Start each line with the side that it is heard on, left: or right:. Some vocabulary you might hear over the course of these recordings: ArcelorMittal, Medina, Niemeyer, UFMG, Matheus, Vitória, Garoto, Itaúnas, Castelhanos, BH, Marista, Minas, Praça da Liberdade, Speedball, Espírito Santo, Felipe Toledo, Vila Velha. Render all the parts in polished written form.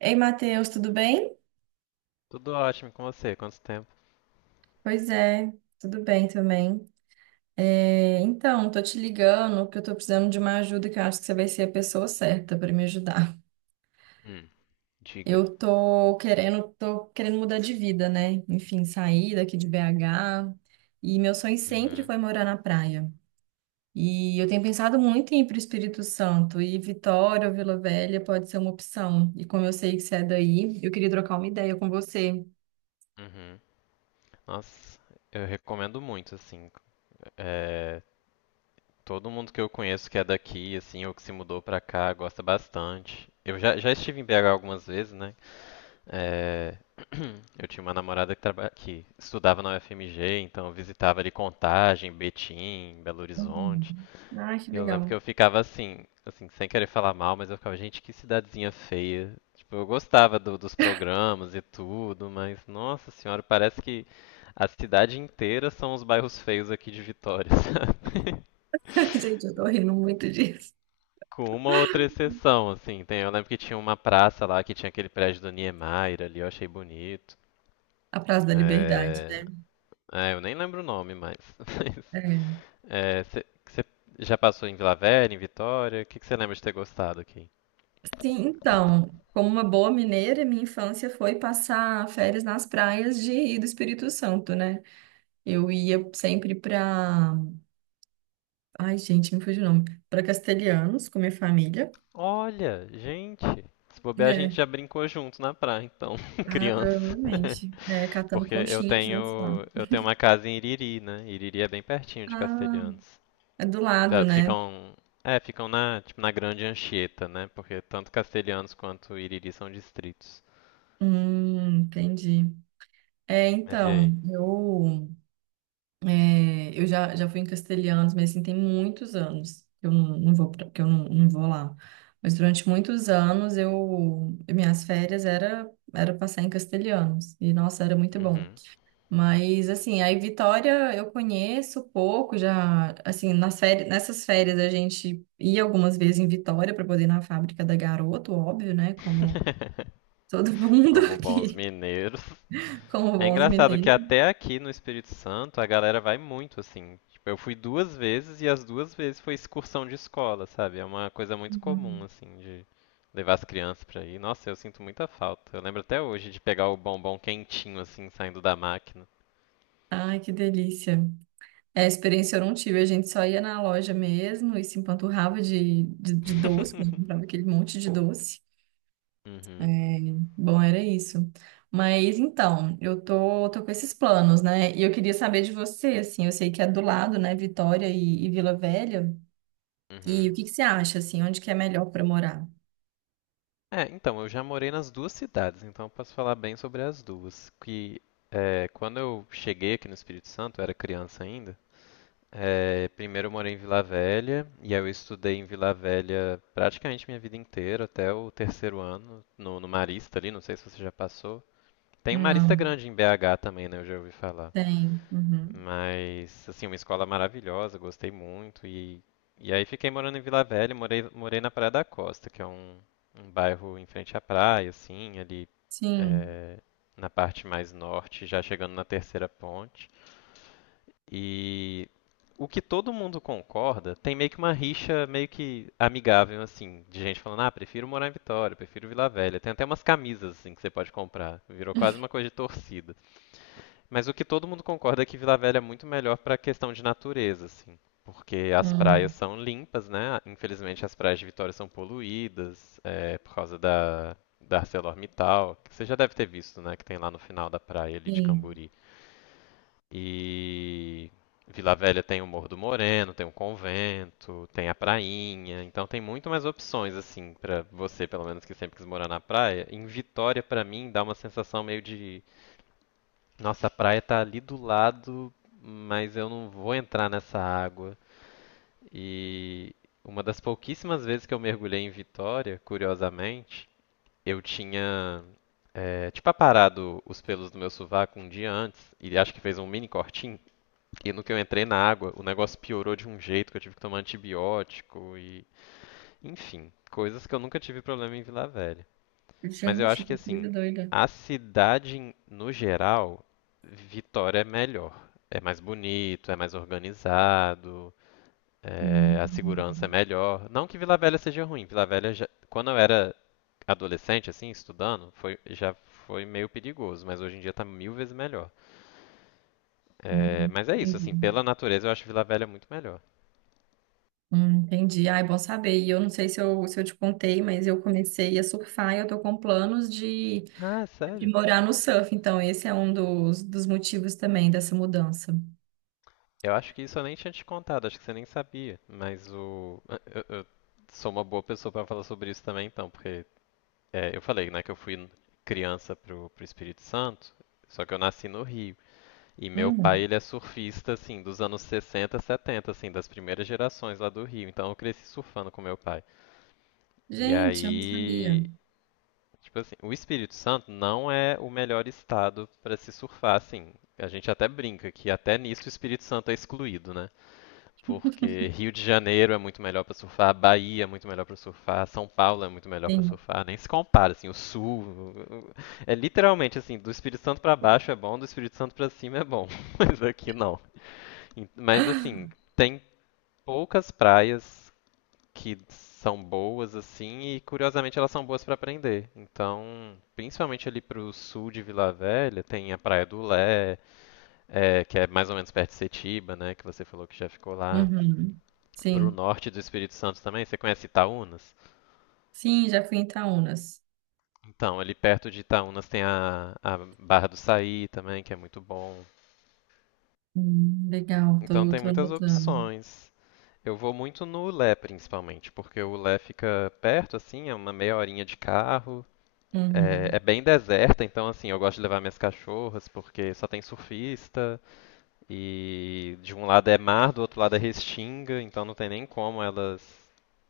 right: Ei, Matheus, tudo bem?
left: Tudo ótimo com você? Quanto tempo?
right: Pois é, tudo bem também. Então, tô te ligando porque eu tô precisando de uma ajuda que eu acho que você vai ser a pessoa certa para me ajudar.
left: Hum. Diga.
right: Eu tô querendo mudar de vida, né? Enfim, sair daqui de BH. E meu sonho sempre
left: Uhum.
right: foi morar na praia. E eu tenho pensado muito em ir para o Espírito Santo e Vitória ou Vila Velha pode ser uma opção. E como eu sei que você é daí, eu queria trocar uma ideia com você.
left: Uhum. Nossa, eu recomendo muito, assim. É, todo mundo que eu conheço que é daqui, assim, ou que se mudou pra cá, gosta bastante. Eu já estive em BH algumas vezes, né? É, eu tinha uma namorada que, que estudava na UFMG, então eu visitava ali Contagem, Betim, Belo Horizonte.
right: Uhum. Ah, que
left: E eu lembro que
right: legal.
left: eu ficava assim, sem querer falar mal, mas eu ficava, gente, que cidadezinha feia. Tipo, eu gostava dos programas e tudo, mas nossa senhora, parece que a cidade inteira são os bairros feios aqui de Vitória, sabe?
right: Gente, eu tô rindo muito disso.
left: Com uma outra exceção, assim. Tem, eu lembro que tinha uma praça lá que tinha aquele prédio do Niemeyer ali, eu achei bonito.
right: A Praça da Liberdade,
left: É...
right: né?
left: é, eu nem lembro o nome mais. Mas,
right: É.
left: você já passou em Vila Velha, em Vitória? O que que você lembra de ter gostado aqui?
right: Sim, então, como uma boa mineira, minha infância foi passar férias nas praias de do Espírito Santo, né? Eu ia sempre pra. Ai, gente, me fugiu o nome. Pra Castelhanos, com minha família.
left: Olha, gente, se bobear a gente
right: É.
left: já brincou junto na praia, então,
right: Ah,
left: criança.
right: provavelmente. É, catando
left: Porque eu
right: conchinha juntos lá.
left: tenho, eu tenho uma casa em Iriri, né? Iriri é bem pertinho de
right: Ah,
left: Castelhanos.
right: é do lado,
left: Tá,
right: né?
left: Ficam na, tipo, na Grande Anchieta, né? Porque tanto Castelhanos quanto Iriri são distritos.
right: Entendi. É,
left: Mas e aí?
right: então, eu eu já fui em Castelhanos, mas assim, tem muitos anos que eu não, não vou, pra- que eu não, não vou lá. Mas durante muitos anos, eu, minhas férias era passar em Castelhanos. E, nossa, era muito bom.
left: Uhum.
right: Mas, assim, aí Vitória eu conheço pouco, já, assim, nas férias, nessas férias a gente ia algumas vezes em Vitória para poder ir na fábrica da Garoto, óbvio, né? Como todo mundo
left: Como bons
right: aqui,
left: mineiros.
right: como
left: É
right: bons
left: engraçado que
right: mineiros.
left: até aqui no Espírito Santo a galera vai muito assim. Tipo, eu fui duas vezes e as duas vezes foi excursão de escola, sabe? É uma coisa muito comum
right: Uhum.
left: assim de levar as crianças pra ir. Nossa, eu sinto muita falta. Eu lembro até hoje de pegar o bombom quentinho assim saindo da máquina.
right: Ai, que delícia. É, experiência eu não tive, a gente só ia na loja mesmo e se empanturrava de doce, né? Comprava aquele monte de doce. É,
left: Uhum,
right: bom, era isso. Mas então, eu tô com esses planos, né? E eu queria saber de você, assim, eu sei que é do lado, né, Vitória e Vila Velha. E
left: uhum.
right: o que que você acha, assim, onde que é melhor para morar?
left: É, então, eu já morei nas duas cidades, então eu posso falar bem sobre as duas. Que quando eu cheguei aqui no Espírito Santo, eu era criança ainda, primeiro eu morei em Vila Velha, e aí eu estudei em Vila Velha praticamente minha vida inteira, até o terceiro ano, no Marista ali, não sei se você já passou. Tem um Marista
right: Não,
left: grande em BH também, né? Eu já ouvi falar.
right: tem. Uhum.
left: Mas, assim, uma escola maravilhosa, gostei muito. E aí fiquei morando em Vila Velha, morei na Praia da Costa, que é um bairro em frente à praia, assim, ali
right: Sim,
left: é, na parte mais norte, já chegando na terceira ponte. E o que todo mundo concorda, tem meio que uma rixa meio que amigável, assim, de gente falando, ah, prefiro morar em Vitória, prefiro Vila Velha. Tem até umas camisas, assim, que você pode comprar. Virou quase uma coisa de torcida. Mas o que todo mundo concorda é que Vila Velha é muito melhor para questão de natureza, assim. Porque as praias
right: hum,
left: são limpas, né? Infelizmente as praias de Vitória são poluídas, por causa da ArcelorMittal, que você já deve ter visto, né? Que tem lá no final da praia ali de
right: sim.
left: Camburi. E Vila Velha tem o Morro do Moreno, tem o convento, tem a prainha, então tem muito mais opções assim pra você, pelo menos que sempre quis morar na praia. Em Vitória, pra mim, dá uma sensação meio de, nossa, a praia tá ali do lado, mas eu não vou entrar nessa água. E uma das pouquíssimas vezes que eu mergulhei em Vitória, curiosamente, eu tinha tipo aparado os pelos do meu sovaco um dia antes e acho que fez um mini cortinho. E no que eu entrei na água, o negócio piorou de um jeito que eu tive que tomar antibiótico e, enfim, coisas que eu nunca tive problema em Vila Velha. Mas eu
right: Gente,
left: acho que
right: que
left: assim,
right: coisa doida.
left: a cidade no geral, Vitória é melhor. É mais bonito, é mais organizado, é,
right: Hum,
left: a segurança é melhor. Não que Vila Velha seja ruim. Vila Velha, quando eu era adolescente, assim, estudando, já foi meio perigoso, mas hoje em dia tá mil vezes melhor. É, mas é isso,
right: entendi.
left: assim, pela natureza eu acho Vila Velha muito melhor.
right: Entendi. Ah, é bom saber. E eu não sei se eu te contei, mas eu comecei a surfar e eu tô com planos de
left: Ah, sério?
right: morar no surf. Então, esse é um dos motivos também dessa mudança.
left: Eu acho que isso eu nem tinha te contado, acho que você nem sabia. Mas o. Eu sou uma boa pessoa pra falar sobre isso também, então, porque eu falei, né, que eu fui criança pro Espírito Santo, só que eu nasci no Rio. E meu pai,
right: Hum,
left: ele é surfista, assim, dos anos 60, 70, assim, das primeiras gerações lá do Rio. Então eu cresci surfando com meu pai. E
right: gente, eu não sabia.
left: aí. Tipo assim, o Espírito Santo não é o melhor estado pra se surfar, assim. A gente até brinca que até nisso o Espírito Santo é excluído, né? Porque Rio de Janeiro é muito melhor pra surfar, Bahia é muito melhor pra surfar, São Paulo é muito melhor pra
right: Sim.
left: surfar, nem se compara, assim, o sul é literalmente assim, do Espírito Santo pra baixo é bom, do Espírito Santo pra cima é bom, mas aqui não. Mas assim, tem poucas praias que são boas assim e curiosamente elas são boas pra aprender. Então, principalmente ali pro sul de Vila Velha, tem a Praia do Lé, que é mais ou menos perto de Setiba, né, que você falou que já ficou lá
right: Uhum.
left: para o
right: Sim.
left: norte do Espírito Santo também. Você conhece Itaúnas?
right: Sim, já fui em Itaúnas.
left: Então, ali perto de Itaúnas tem a Barra do Saí também, que é muito bom.
right: Legal,
left: Então
right: tô,
left: tem
right: tô
left: muitas
right: anotando.
left: opções. Eu vou muito no Ulé, principalmente, porque o Ulé fica perto, assim, é uma meia horinha de carro. É, é
right: Uhum.
left: bem deserta, então, assim, eu gosto de levar minhas cachorras, porque só tem surfista. E de um lado é mar, do outro lado é restinga, então não tem nem como elas,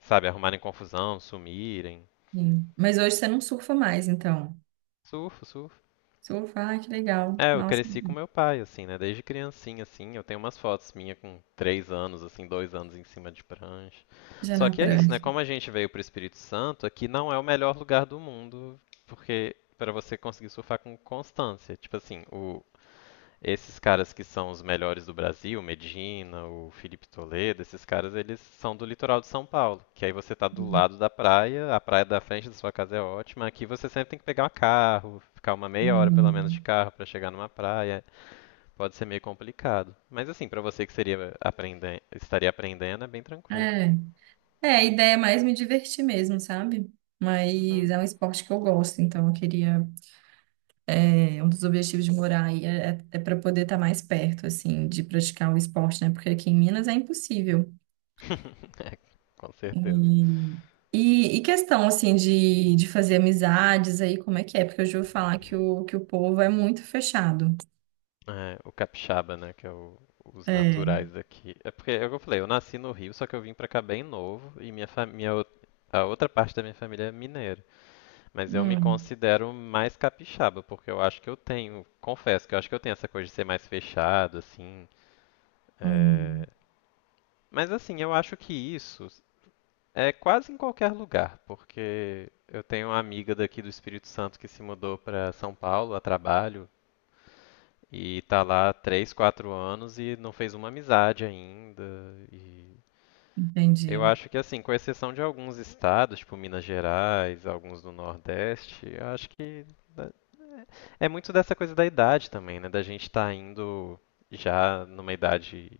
left: sabe, arrumarem confusão, sumirem.
right: Sim. Mas hoje você não surfa mais, então.
left: Surfo, surfo.
right: Surfa, ai, que legal.
left: É, eu
right: Nossa,
left: cresci com meu pai, assim, né? Desde criancinha, assim, eu tenho umas fotos minha com 3 anos, assim, 2 anos em cima de prancha.
right: já
left: Só
right: na
left: que é isso, né?
right: prancha.
left: Como a gente veio pro Espírito Santo, aqui não é o melhor lugar do mundo, porque para você conseguir surfar com constância. Tipo assim, esses caras que são os melhores do Brasil, o Medina, o Felipe Toledo, esses caras, eles são do litoral de São Paulo, que aí você tá do lado da praia, a praia da frente da sua casa é ótima, aqui você sempre tem que pegar um carro, ficar uma meia hora pelo menos de
right: Uhum.
left: carro para chegar numa praia, pode ser meio complicado. Mas assim, para você que seria aprendendo, estaria aprendendo, é bem tranquilo.
right: É. É, a ideia é mais me divertir mesmo, sabe? Mas
left: Uhum.
right: é um esporte que eu gosto, então eu queria. É, um dos objetivos de morar aí é para poder estar mais perto, assim, de praticar o esporte, né? Porque aqui em Minas é impossível.
left: é, com certeza.
right: E, e questão, assim, de fazer amizades aí, como é que é? Porque eu já ouvi falar que o povo é muito fechado.
left: É, o capixaba, né, que é os
right: É.
left: naturais daqui. É porque, é o que eu falei, eu nasci no Rio, só que eu vim pra cá bem novo e minha família, a outra parte da minha família é mineira. Mas eu me
right: Hum,
left: considero mais capixaba, porque eu acho que eu tenho, confesso que eu acho que eu tenho essa coisa de ser mais fechado, assim. é,
right: hum,
left: Mas assim, eu acho que isso é quase em qualquer lugar, porque eu tenho uma amiga daqui do Espírito Santo que se mudou pra São Paulo a trabalho. E tá lá 3, 4 anos e não fez uma amizade ainda. E eu
right: entendi.
left: acho que assim, com exceção de alguns estados, tipo Minas Gerais, alguns do Nordeste, eu acho que é muito dessa coisa da idade também, né? Da gente estar tá indo já numa idade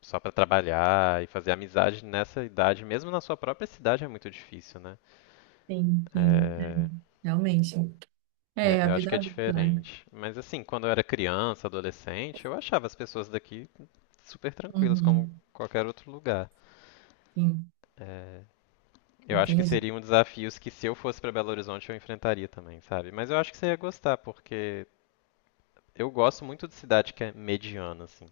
left: só para trabalhar e fazer amizade nessa idade, mesmo na sua própria cidade é muito difícil, né?
right: Sim, sim.
left: É,
right: Realmente.
left: É,
right: É, a
left: eu acho
right: vida
left: que é
right: adulta, né?
left: diferente. Mas assim, quando eu era criança, adolescente, eu achava as pessoas daqui super tranquilas, como
right: Uhum,
left: qualquer outro lugar.
right: sim,
left: É, eu acho que
right: entendi.
left: seriam desafios que se eu fosse para Belo Horizonte eu enfrentaria também, sabe? Mas eu acho que você ia gostar, porque eu gosto muito de cidade que é mediana, assim.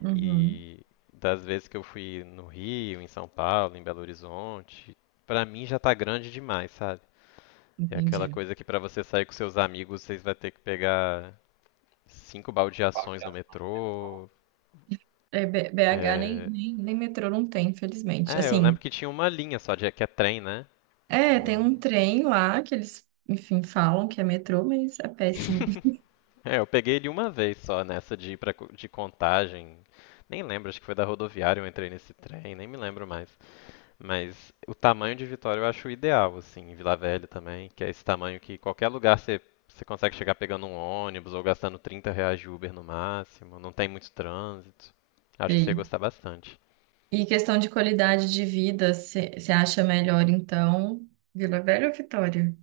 right: Uhum,
left: E das vezes que eu fui no Rio, em São Paulo, em Belo Horizonte, pra mim já tá grande demais, sabe? É aquela
right: entendi.
left: coisa que pra você sair com seus amigos, vocês vai ter que pegar 5 baldeações no metrô.
right: É, BH nem,
left: É...
right: nem, nem metrô não tem, infelizmente.
left: é, eu
right: Assim,
left: lembro que tinha uma linha só, que é trem, né?
right: é, tem
left: No-
right: um trem lá que eles, enfim, falam que é metrô, mas é péssimo.
left: eu peguei ele uma vez só nessa de ir de Contagem. Nem lembro, acho que foi da rodoviária eu entrei nesse trem, nem me lembro mais. Mas o tamanho de Vitória eu acho ideal, assim, em Vila Velha também, que é esse tamanho que qualquer lugar você, você consegue chegar pegando um ônibus ou gastando R$ 30 de Uber no máximo, não tem muito trânsito. Acho que você ia
right: Sei.
left: gostar bastante.
right: E questão de qualidade de vida, você acha melhor, então, Vila Velha ou Vitória?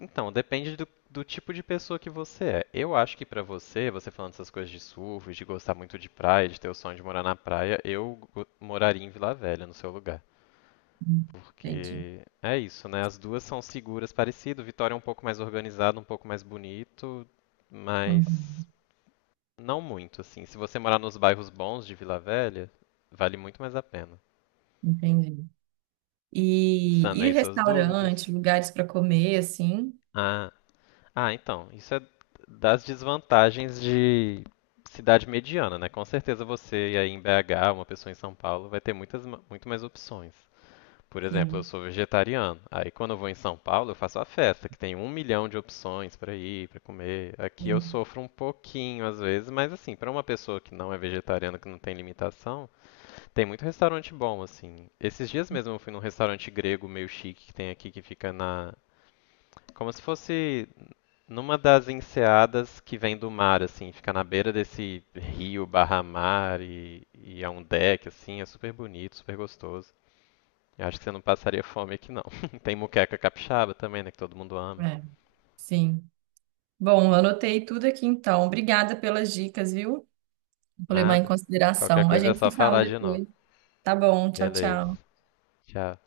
left: Então, depende do tipo de pessoa que você é. Eu acho que pra você, você falando essas coisas de surf, de gostar muito de praia, de ter o sonho de morar na praia, eu moraria em Vila Velha, no seu lugar.
right: Hum, Entendi.
left: Porque é isso, né? As duas são seguras, parecido. Vitória é um pouco mais organizado, um pouco mais bonito, mas
right: Uhum,
left: não muito, assim. Se você morar nos bairros bons de Vila Velha, vale muito mais a pena.
right: entendi. E
left: Sanei suas dúvidas.
right: restaurante, lugares para comer, assim?
left: Ah, Ah, então, isso é das desvantagens de cidade mediana, né? Com certeza você aí em BH, uma pessoa em São Paulo, vai ter muito mais opções. Por exemplo, eu
right: Sim,
left: sou vegetariano. Aí quando eu vou em São Paulo, eu faço a festa, que tem um milhão de opções para ir, para comer. Aqui eu
right: sim.
left: sofro um pouquinho às vezes, mas assim, para uma pessoa que não é vegetariana, que não tem limitação, tem muito restaurante bom, assim. Esses dias mesmo eu fui num restaurante grego meio chique que tem aqui, que fica na. Como se fosse numa das enseadas que vem do mar, assim, fica na beira desse rio barra mar e é um deck, assim, é super bonito, super gostoso. Eu acho que você não passaria fome aqui, não. Tem muqueca capixaba também, né, que todo mundo ama.
right: É, sim. Bom, anotei tudo aqui, então. Obrigada pelas dicas, viu? Vou levar em
left: Nada. Qualquer
right: consideração. A
left: coisa é
right: gente
left: só
right: se fala
left: falar de novo.
right: depois. Tá bom, tchau,
left: Beleza.
right: tchau.
left: Tchau.